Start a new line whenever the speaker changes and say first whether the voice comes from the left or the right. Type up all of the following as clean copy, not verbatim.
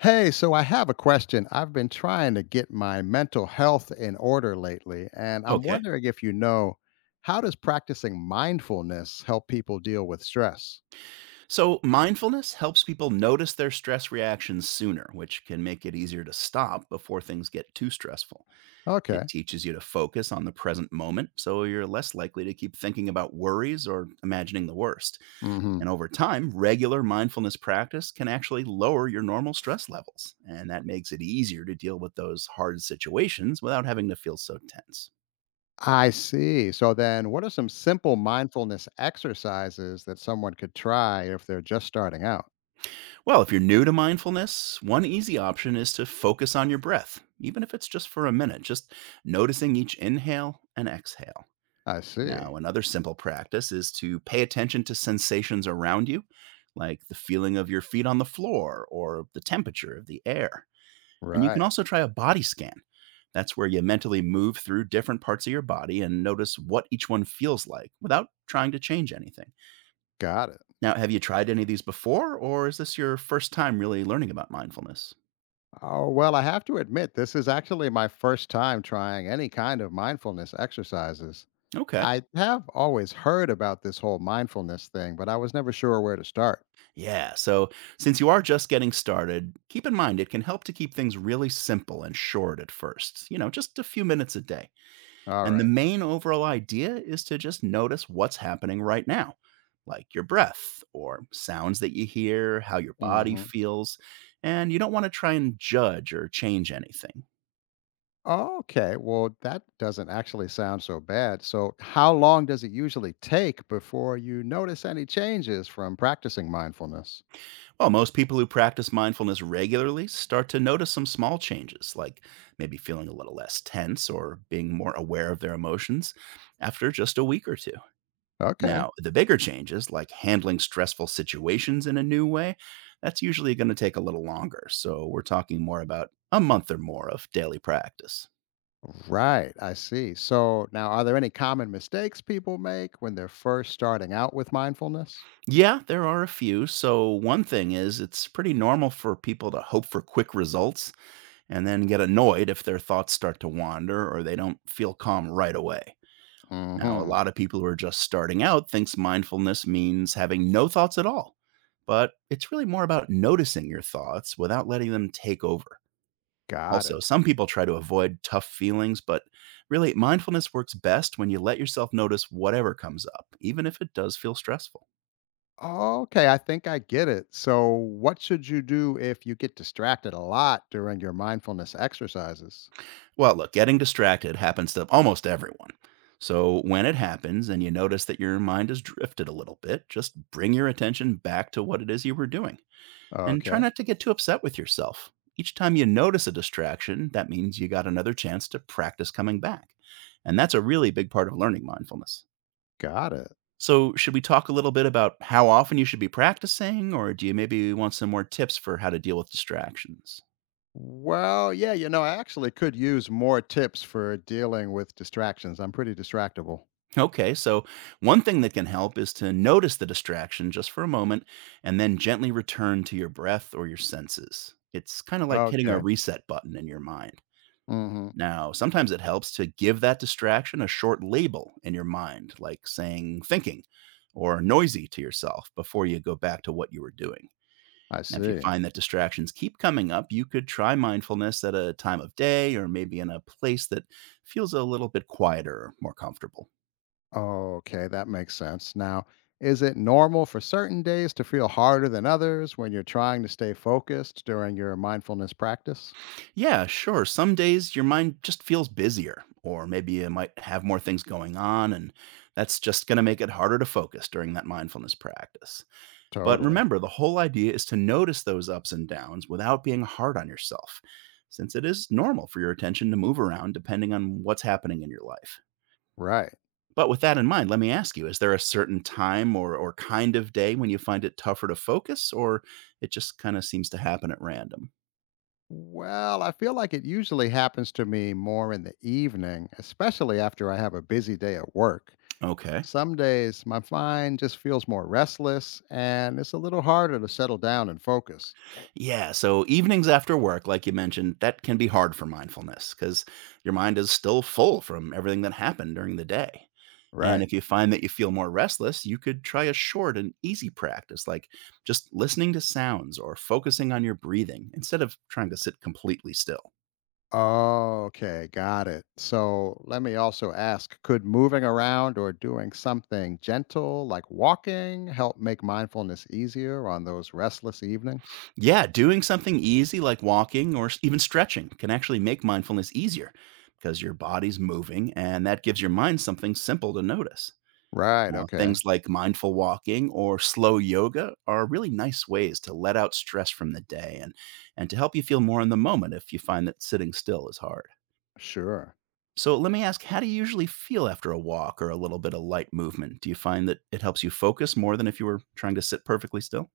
left: Hey, so I have a question. I've been trying to get my mental health in order lately, and I'm
right: Okay.
left: wondering if you know how does practicing mindfulness help people deal with stress?
right: So mindfulness helps people notice their stress reactions sooner, which can make it easier to stop before things get too stressful. It
left: Okay.
right: teaches you to focus on the present moment, so you're less likely to keep thinking about worries or imagining the worst.
left: Hmm.
right: And over time, regular mindfulness practice can actually lower your normal stress levels, and that makes it easier to deal with those hard situations without having to feel so tense.
left: I see. So then, what are some simple mindfulness exercises that someone could try if they're just starting out?
right: Well, if you're new to mindfulness, one easy option is to focus on your breath, even if it's just for a minute, just noticing each inhale and exhale.
left: I see.
right: Now, another simple practice is to pay attention to sensations around you, like the feeling of your feet on the floor or the temperature of the air. And you can
left: Right.
right: also try a body scan. That's where you mentally move through different parts of your body and notice what each one feels like without trying to change anything.
left: Got it.
right: Now, have you tried any of these before, or is this your first time really learning about mindfulness?
left: Oh, well, I have to admit, this is actually my first time trying any kind of mindfulness exercises.
right: Okay.
left: I have always heard about this whole mindfulness thing, but I was never sure where to start.
right: Yeah. So, since you are just getting started, keep in mind it can help to keep things really simple and short at first, you know, just a few minutes a day.
left: All
right: And the
left: right.
right: main overall idea is to just notice what's happening right now, like your breath or sounds that you hear, how your body
left: Mm-hmm.
right: feels. And you don't want to try and judge or change anything.
left: Okay. Well, that doesn't actually sound so bad. So, how long does it usually take before you notice any changes from practicing mindfulness?
right: Well, most people who practice mindfulness regularly start to notice some small changes, like maybe feeling a little less tense or being more aware of their emotions after just a week or two.
left: Okay.
right: Now, the bigger changes, like handling stressful situations in a new way, that's usually going to take a little longer. So, we're talking more about a month or more of daily practice.
left: Right. I see. So, now are there any common mistakes people make when they're first starting out with mindfulness?
right: Yeah, there are a few. So, one thing is it's pretty normal for people to hope for quick results and then get annoyed if their thoughts start to wander or they don't feel calm right away.
left: Mm
right: Now, a
left: hmm.
right: lot of people who are just starting out thinks mindfulness means having no thoughts at all, but it's really more about noticing your thoughts without letting them take over.
left: Got
right: Also,
left: it.
right: some people try to avoid tough feelings, but really mindfulness works best when you let yourself notice whatever comes up, even if it does feel stressful.
left: Oh, okay, I think I get it. So, what should you do if you get distracted a lot during your mindfulness exercises?
right: Well, look, getting distracted happens to almost everyone. So when it happens and you notice that your mind has drifted a little bit, just bring your attention back to what it is you were doing and try
left: Okay,
right: not to get too upset with yourself. Each time you notice a distraction, that means you got another chance to practice coming back. And that's a really big part of learning mindfulness.
left: got it.
right: So, should we talk a little bit about how often you should be practicing, or do you maybe want some more tips for how to deal with distractions?
left: Well, yeah, I actually could use more tips for dealing with distractions. I'm pretty distractible.
right: Okay, so one thing that can help is to notice the distraction just for a moment and then gently return to your breath or your senses. It's kind of like hitting a
left: Okay.
right: reset button in your mind.
left: Mhm.
right: Now, sometimes it helps to give that distraction a short label in your mind, like saying thinking or noisy to yourself before you go back to what you were doing.
left: I
right: Now, if you
left: see.
right: find that distractions keep coming up, you could try mindfulness at a time of day or maybe in a place that feels a little bit quieter or more comfortable.
left: Okay, that makes sense. Now, is it normal for certain days to feel harder than others when you're trying to stay focused during your mindfulness practice?
right: Yeah, sure. Some days your mind just feels busier, or maybe you might have more things going on, and that's just going to make it harder to focus during that mindfulness practice. But
left: Totally.
right: remember, the whole idea is to notice those ups and downs without being hard on yourself, since it is normal for your attention to move around depending on what's happening in your life.
left: Right.
right: But with that in mind, let me ask you, is there a certain time or kind of day when you find it tougher to focus, or it just kind of seems to happen at random?
left: Well, I feel like it usually happens to me more in the evening, especially after I have a busy day at work.
right: Okay.
left: Some days my mind just feels more restless and it's a little harder to settle down and focus.
right: Yeah, so evenings after work, like you mentioned, that can be hard for mindfulness because your mind is still full from everything that happened during the day. And
left: Right.
right: if you find that you feel more restless, you could try a short and easy practice like just listening to sounds or focusing on your breathing instead of trying to sit completely still.
left: Okay, got it. So let me also ask, could moving around or doing something gentle like walking help make mindfulness easier on those restless evenings?
right: Yeah, doing something easy like walking or even stretching can actually make mindfulness easier because your body's moving and that gives your mind something simple to notice.
left: Right.
right: Now, things
left: Okay.
right: like mindful walking or slow yoga are really nice ways to let out stress from the day and to help you feel more in the moment if you find that sitting still is hard.
left: Sure.
right: So, let me ask, how do you usually feel after a walk or a little bit of light movement? Do you find that it helps you focus more than if you were trying to sit perfectly still?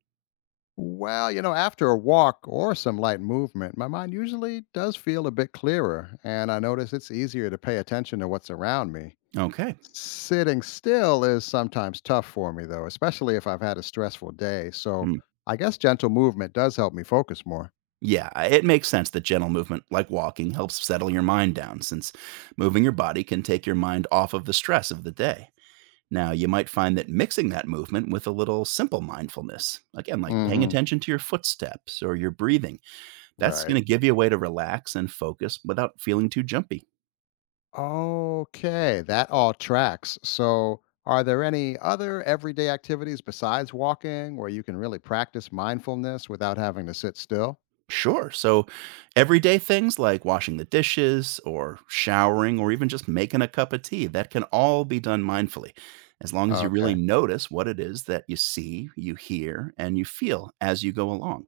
left: Well, after a walk or some light movement, my mind usually does feel a bit clearer, and I notice it's easier to pay attention to what's around me.
right: Okay.
left: Sitting still is sometimes tough for me, though, especially if I've had a stressful day. So
right: Hmm.
left: I guess gentle movement does help me focus more.
right: It makes sense that gentle movement, like walking, helps settle your mind down since moving your body can take your mind off of the stress of the day. Now, you might find that mixing that movement with a little simple mindfulness, again, like paying
left: Hmm.
right: attention to your footsteps or your breathing, that's
left: Right.
right: going to give you a way to relax and focus without feeling too jumpy.
left: Okay, that all tracks. So are there any other everyday activities besides walking where you can really practice mindfulness without having to sit still?
right: Sure. So, everyday things like washing the dishes or showering or even just making a cup of tea, that can all be done mindfully, as long as you really
left: Okay.
right: notice what it is that you see, you hear, and you feel as you go along.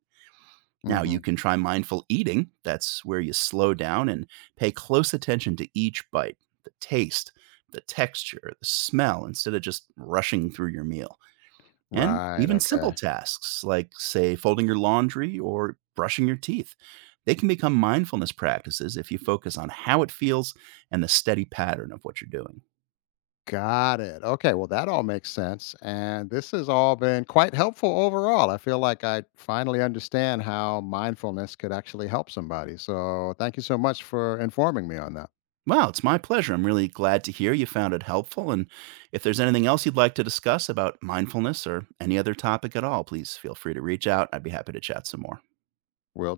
right: Now, you
left: Hmm.
right: can try mindful eating. That's where you slow down and pay close attention to each bite, the taste, the texture, the smell, instead of just rushing through your meal. And
left: Right,
right: even simple
left: okay.
right: tasks like, say, folding your laundry or brushing your teeth, they can become mindfulness practices if you focus on how it feels and the steady pattern of what you're doing.
left: Got it. Okay, well, that all makes sense, and this has all been quite helpful overall. I feel like I finally understand how mindfulness could actually help somebody, so thank you so much for informing me on that.
right: Wow, it's my pleasure. I'm really glad to hear you found it helpful. And if there's anything else you'd like to discuss about mindfulness or any other topic at all, please feel free to reach out. I'd be happy to chat some more.
left: Will